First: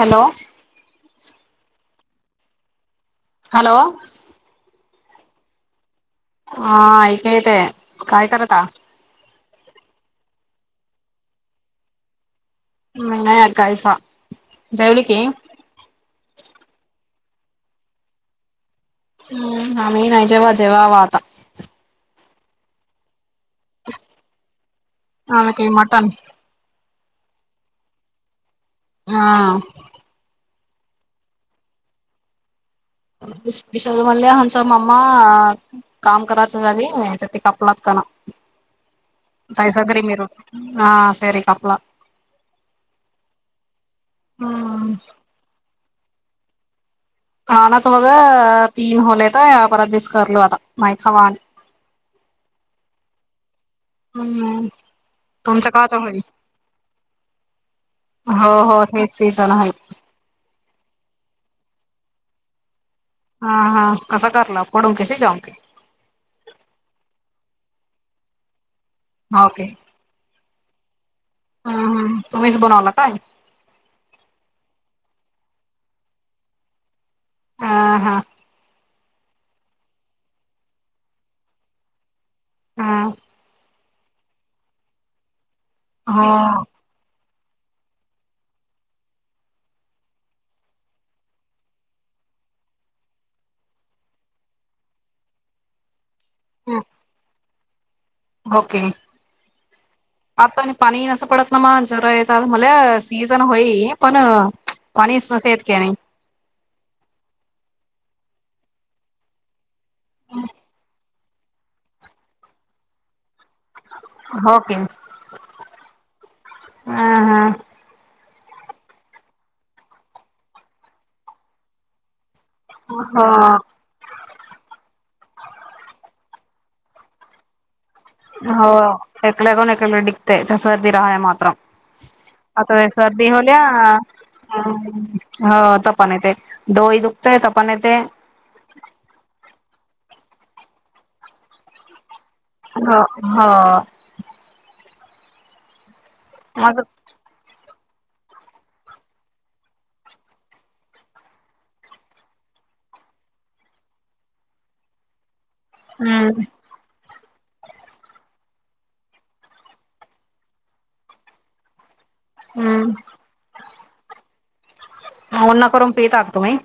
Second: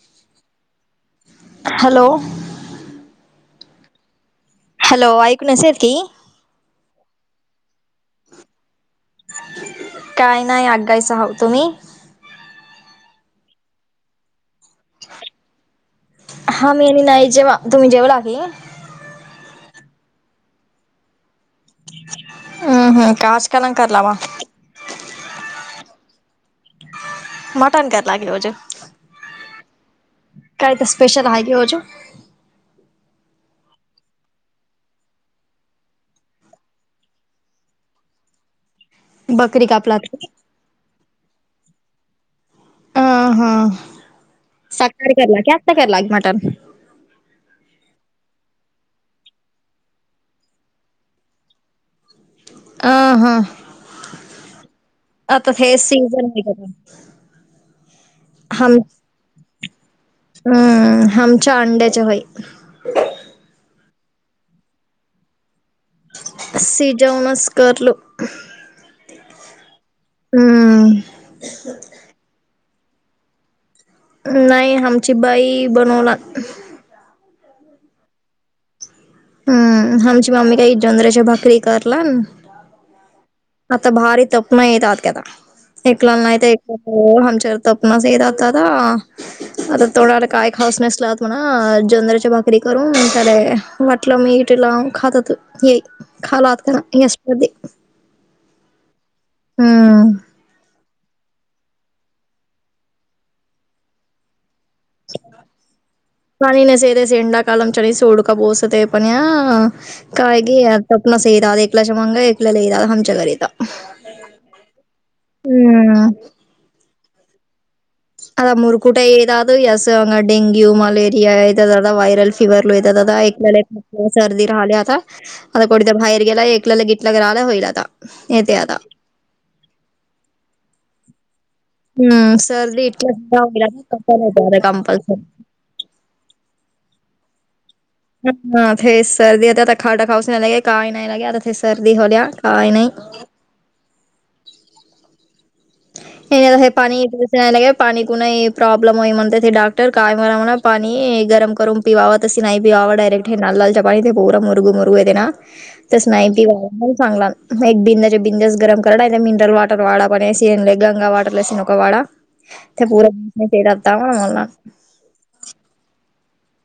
Hello hello hello hello ऐकू नेसेल की हा ऐका येतय काय करता? काय नाही तुम्ही? म नाही कायसा जेवली की हा मी आणि नाही जेवा तुम्ही जेवला की हम्म आम्ही नाही जेवा जेवाव आता हम्म हम्म आणि काय मटन मटन कर लागेलवोज [inaudible] हा. काय ते स्पेशल हाय नियोजन स्पेशल रू मल् होच मामा [inaudible] काम करायचं जागे त्या कापलात कना बकरी तैसकर कापलात की मीरू हह सर कापला अह ह हम्म सकाळी करला कता करलाक मटन [inaudible] कानात बघ तीन होले तर या परत दिस करलो आता नाही खवाने [inaudible] अहं हम्म आता तुमच्या हे काच होई सीजन [inaudible] हो हो तेच सीझन हाईत. हं आमच्या अंड्याच्या होई. हा हा कसं करल पडून कैसे जाऊ सिजवनसकारलो. ओके. हम्म. हम्म हम तुम्हीच बनवला काय. नाही आमची बाई बनवनार. ह हा. हम्म आमची मम्मी काही जोंधळ्याच्या भाकरी करणार. हा. आता भारी तप नाही येतात कता इकलून नाहीेत येत. हो हो हमचर तर आपना सही राहतात. आता तोडला काय खाऊस नसलात म्हणा जोंधळ्याच्या भाकरी करून त्या म्हटलं मी तीला खात होतो खाला आत [unintelligible] ओके हम्म आता. पाणी नसं पडत ना म जरा येत म्हला सीझन होई पण पाणीस नसे येत कणी पाणी नसे ते सेएंडा कालम चणी सोडका बोसते पणयं काय घेयत नसे दा एक लकलच्या एक ल ल द आमच्या घरीता ओके. हम् आ मुरकुटा एव दाद असं डेंग्यू, मलेरीया येता जाता व्हायरल. की भरलो येता जाता हो [inaudible] सर्दी राहिल्या आता आता कोणीत बाहेर गेला एकला घेतला लगितला राहिला होईल आता येते हो आता. एकड गन एककडे टीकतयं तसं राहा मात्रा. हं आता इतक्या सर्दी सुद्धा होल्या होईल आता कशाला येते आता अ कंपल्सरी. ह तपण येतयं डोई दुखतयं तपण येते. ह हा ते सर्दी हो आता खाटा खाऊस नाही लागे काय नाही लागे आता ते सर्दी होल्या काय नाही. ह हा. एणे माझ पाणी. का पाणी कु नाही प्रॉब्लेम होय म्हणतात ते हे डाक्टर काय म्हणा म्हणा पाणी गरम करून पिवा तशी नाही पिवाव डायरेक्ट हे न लालच्या पाणी ते पूरा मुरगू मुरगू येते ना. [inaudible] तसं नाही पिहू वा पण चांगला एक बिंद्याच्या बिंद्यास गरम कराला मिनरल वॉटर वाढा पण ले गंगा वाटर सनका वाड ते हम्म पूरतावा आ म्हला उन्हं करून पिता क तुमी?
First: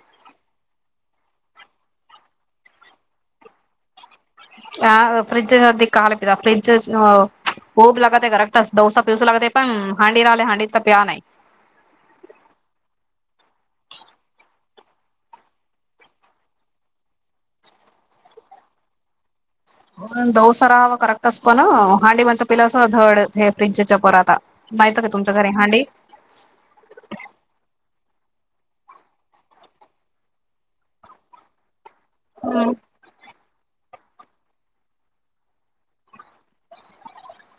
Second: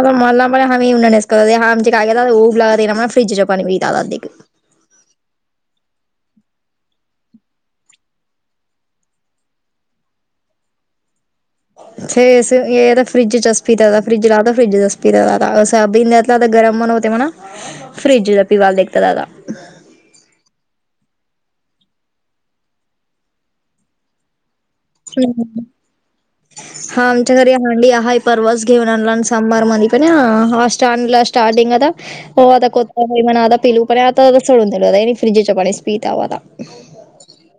आता मला पमहीन नस करत आम काय उऊब लागा ना फ्रीिज प पाणी ब दादा [unintelligible] [unintelligible] [unintelligible] [unintelligible] [unintelligible] [unintelligible] [unintelligible] [unintelligible] [unintelligible]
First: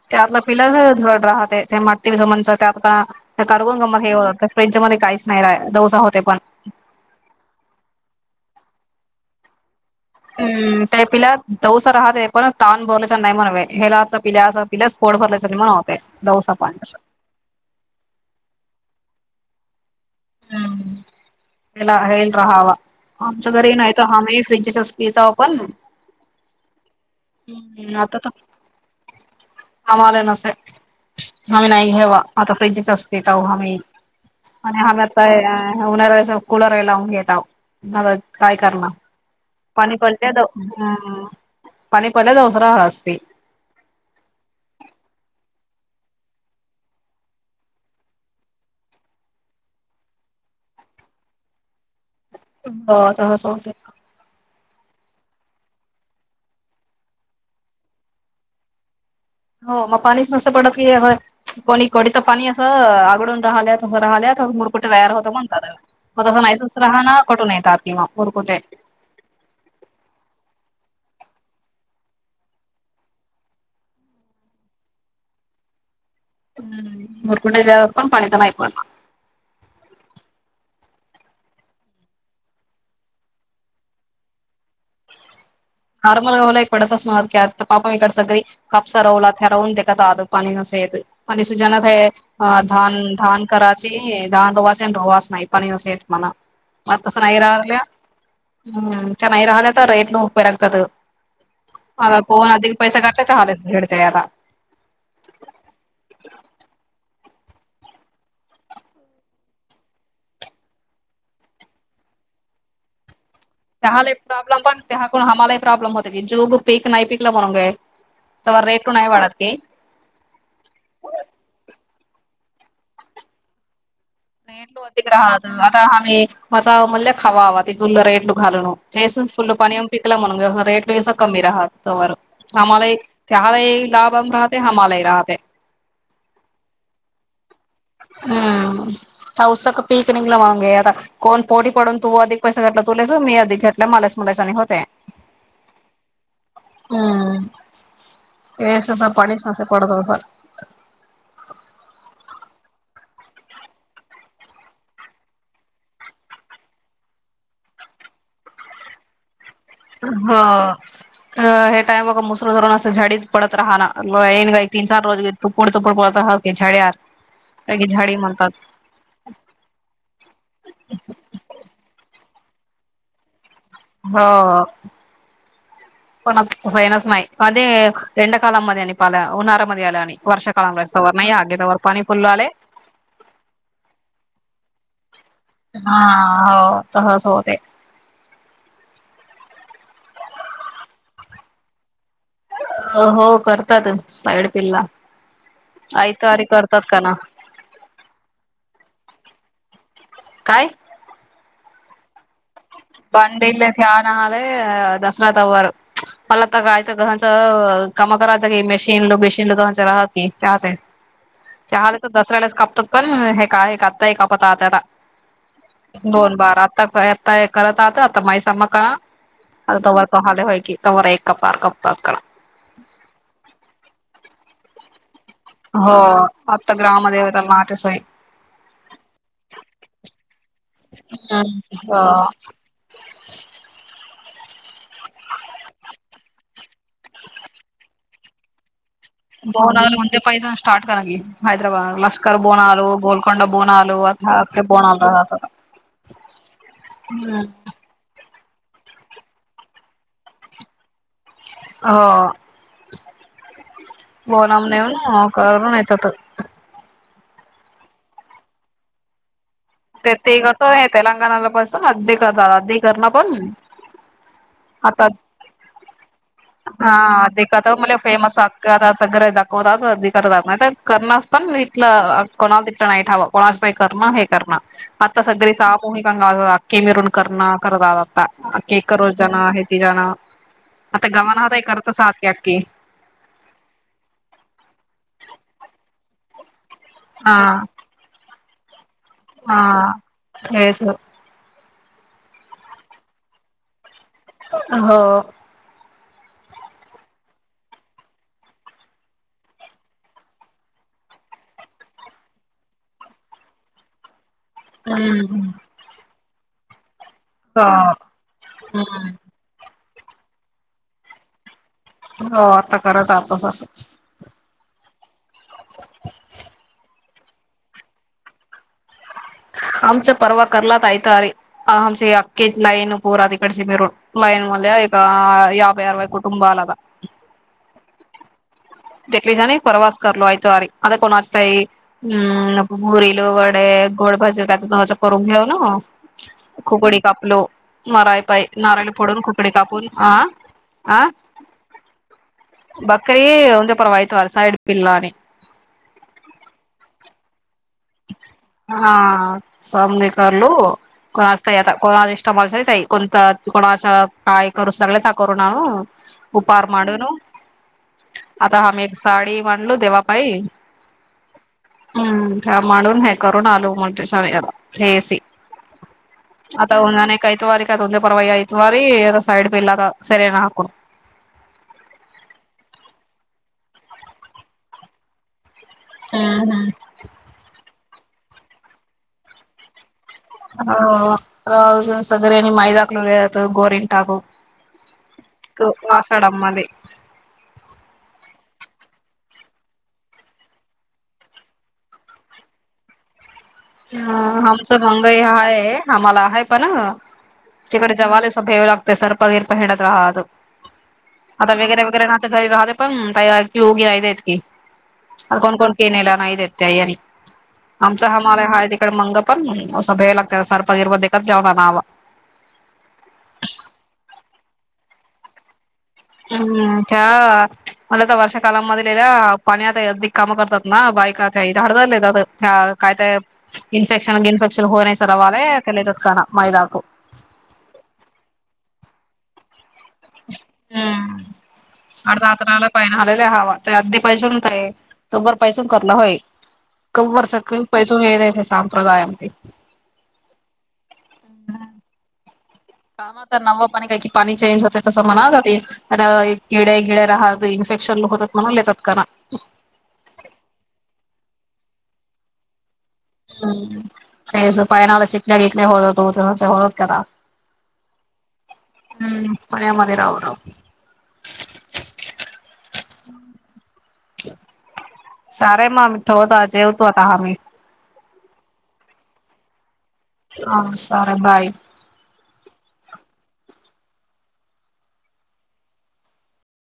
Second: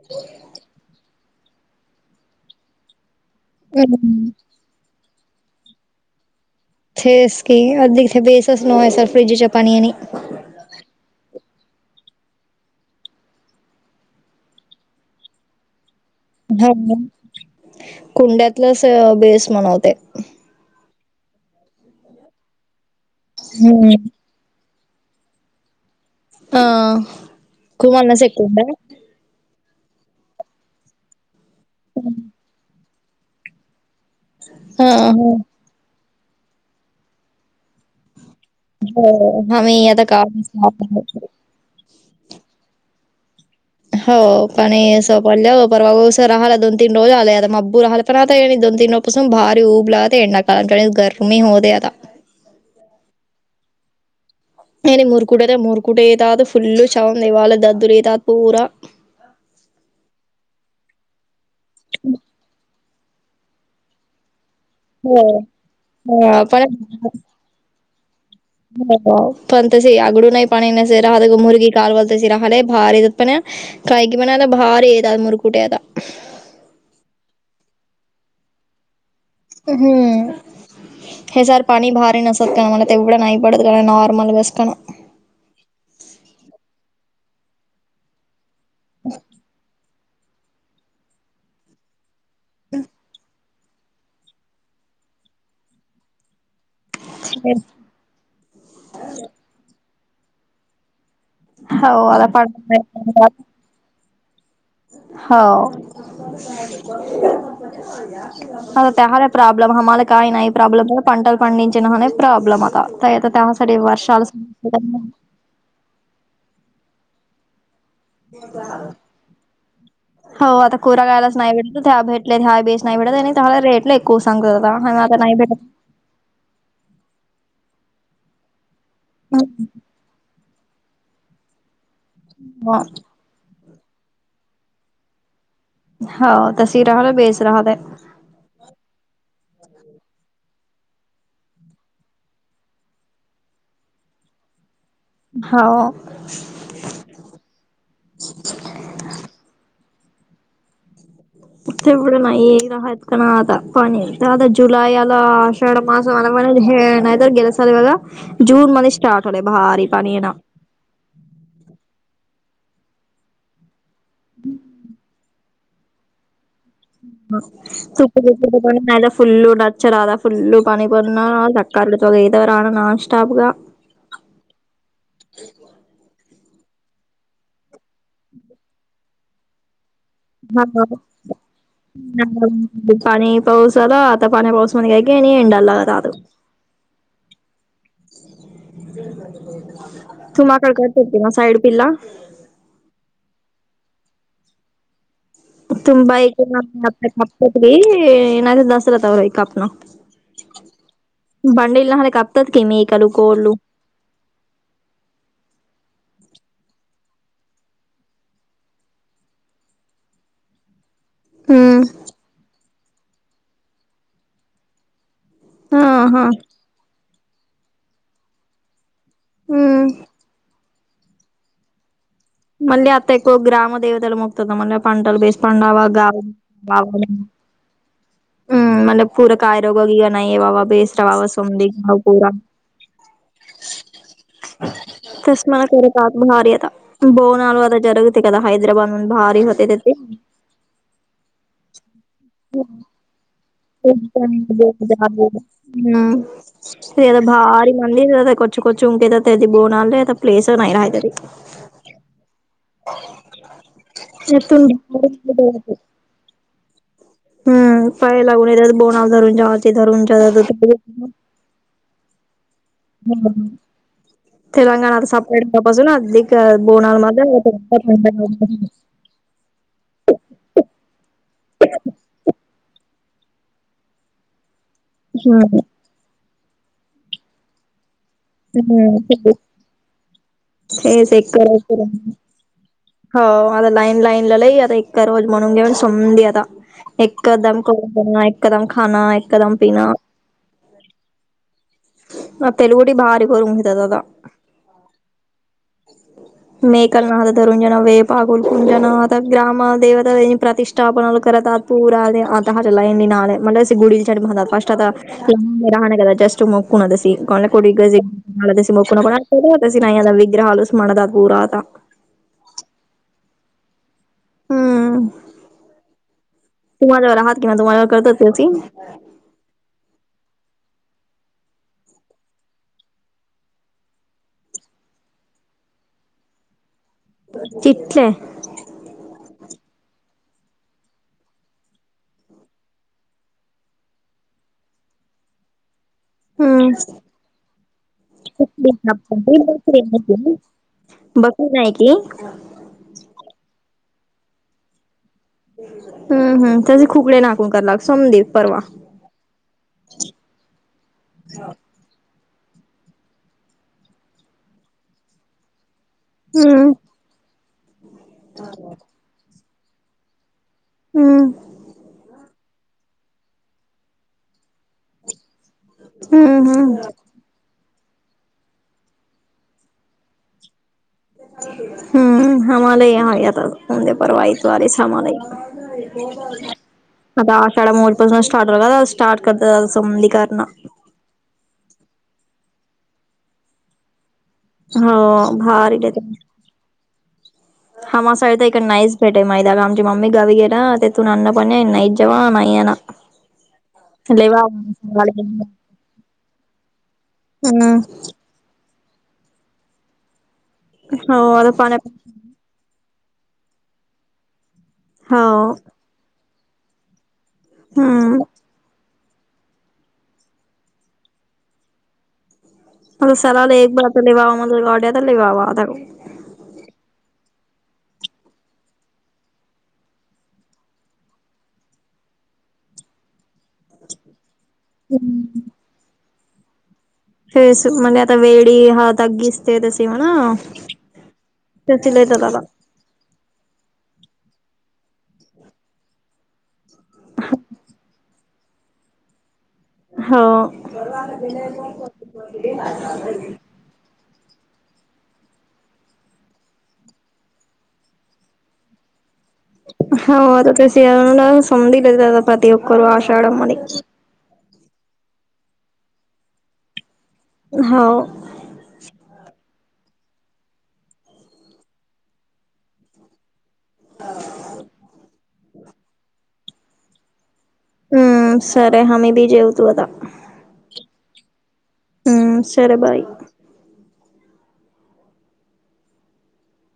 [unintelligible] [unintelligible] [unintelligible] [unintelligible] हो [unintelligible] [unintelligible] [unintelligible] हम्म [unintelligible] आता तर [unintelligible] [unintelligible] [unintelligible] हो, आम्ही आता गावातच [unintelligible] [unintelligible] [unintelligible] [unintelligible] [unintelligible] [unintelligible] [unintelligible] हो. [unintelligible] अ, पण [unintelligible] [unintelligible] [unintelligible] [unintelligible] [unintelligible] [unintelligible] [unintelligible] [unintelligible] [unintelligible] [unintelligible] [unintelligible] हो [unintelligible] हाव. [unintelligible] [unintelligible] स्वतः. रेट नाही वाढत की हो, आता कोरा कागदच नाही भेटत. हे भेटले हा बेस नाही भेटत. आणि इथं रेट लई [unintelligible] [unintelligible] [unintelligible] राहते. हामालाही राहते. हो तशी राहले. बेस रहाते. हं. पाऊसक पिक निंघल मनून घेतं. [unintelligible] कोण पोडी पडून तू आधी पैसं घेतलेस तुलेस. मी आधी घेतलं, मलेस पैसनी होतय. हाओ. हं. ये ससा, पाणी ससा, पडत असा. [unintelligible] [unintelligible] [unintelligible] [unintelligible] काय की झाडी म्हणतात [unintelligible] [unintelligible] हो. [unintelligible] [unintelligible] [unintelligible] हा, हो. तहच होतय. तुमाकड काय करतीला. साईड पिल्ला. हो, हो. करतातच साईड पिल्ला. आयतवारी करतात का ना [unintelligible] काय? [unintelligible] [unintelligible] मला तर काय तर घहांचं. कामं करायच गे मशीन, लोगेशिन लगणचं राहाती. [unintelligible] [unintelligible] [unintelligible] हो [unintelligible] आता ग्रामदेवताला नाटेसोय [unintelligible] [unintelligible] [unintelligible] [unintelligible] तीकाला हैदराबाद. [unintelligible] हम्म [unintelligible] [unintelligible] येथून [unintelligible] ते ते करतो [unintelligible] [unintelligible] [unintelligible] आता [unintelligible] सगर दाखवतात अधिकार दाखव करणारस पण इथलं कोणा हम्म [unintelligible] हो कांगा अखे म मिरून करर्ना करत आता अ एक रोज हम्म जाण आहे ति जाण आता हेच एक गवनात करायचं करतच आहात की अखखी हो आता लाईन लाईनला लई आता एका रोज म्हणून घेऊन संधी आता हा एकदम को देना एकदम खाना हा तेस आ तेलगडी भारी कोर मुठत ददा हो मेकलनाथ रुंजन वे पागुोल कुंजन आता ग्रम देवता प्रतष्ठ स्टा आपनलारात पूरा आता हहा चलायडी ना मणला अी गुडी छड मातता हम्म राहा का जस्ट मोकना दस हो हम्म कोणला क होता सि नाही विग्रहलस मणत पूराता हो आता करत आतोस अससं हम्म तु माझ्यावर आहात किं तुमझ्यावर करताती आमचं पर्वा करलात आयत अरे आमचे अखे लाईन पोर तिकडचे मिरून फ्ईन मल एकका याबई अरवई कटुबलता चिच्चे दक्लीश आणि प्रवास करो आऐटावरी तोवारी अता कोणाचतााई हम् नक घुरील वडे गोड भाजी काय तर करून घेऊ ना हम्म खुकडी कापलो नारळ पाय नारळी फोडून खुकडी कापून ह बघू आहे की बकरी अपरा वयत व सयईड पिला आणि हम् हम तसे खुकडे नाकून करा लाग सोमदीेव परवा हा समने करलो कोणा आता कोणा इष्टम कोणतं कोणाचं काय करू सगळ का करू न उपार हम्म मांडूून आता आम् एक साडी मांडलो देवापाई हम्म म्हणून हे करून आलू म्हण हेसी हम्म हम्म आता उन्हा ऐत वारी क उद्या परावाय ऐत वारीदा सईड पिल्लादा सरय ना हकून हम्म हम्हाला आ याताे परवाह त आलेच हमला आता साा मोजपासून स्टार्ट स्टार्ट कर समली करण हो सगर आणि मैदाकलात गोरनटाकू हो क भारी वासडमध्ये हा मा असळ तर इकड नाहीच भेट आहे माहिदा का आमची मम्मी गावी गेरा तेथून अन्नपणे आहे नाहीच जवा नाही आहे ना ह ह लय आमचं वाव मंगई हा आम्हाला आहे पण हम्म तिकडे जवाला ेव लागते सर्पगरप हिडत रा हा अ हो आता पाण्या वेैरे वगैर च्या घरी राहते पण का ओगी नाही देत हो कीता कोण कोण के नला नाही देत त्याई आणि आमचा हम्म हमाला हा आहे तिकडे मंग पण असं भ्याय लागत सरपगिरवा दे जेवणा नावा म सलाव एक बार ल ववा म्हझज गाड्या लि ववा आ हम्म च म्हला आता वर्ष कालामध्येध ललं पाणी आता अदी काम करतात ना बायक हड काय काय इन्फेक्शन गिनफेश हो नाही हम्म. सरवाले तेलेजचकाना मैदाू फेस म्हणे आता वेडी हातगीस हम्म अर्धा [unintelligible] [unintelligible] [unintelligible] हो. काम तर नवं पाणी काही क पाणी चेंज होते तसं म्हणात ते आता किडे गिडे राहत इन्फेक्शन होतात म्हणून येतात [unintelligible] [unintelligible] हम्म प्यायच्या पाण्याला चिकण्या किकण्या होतत [unintelligible] हाव. हम्म पाण्यामध्ये राव राव सारे म ठेवतो जेवतू आता हमे. हम्म सरे हमी बी जेवतू आता. हां सॉरे बाय. हम्म सर बाय.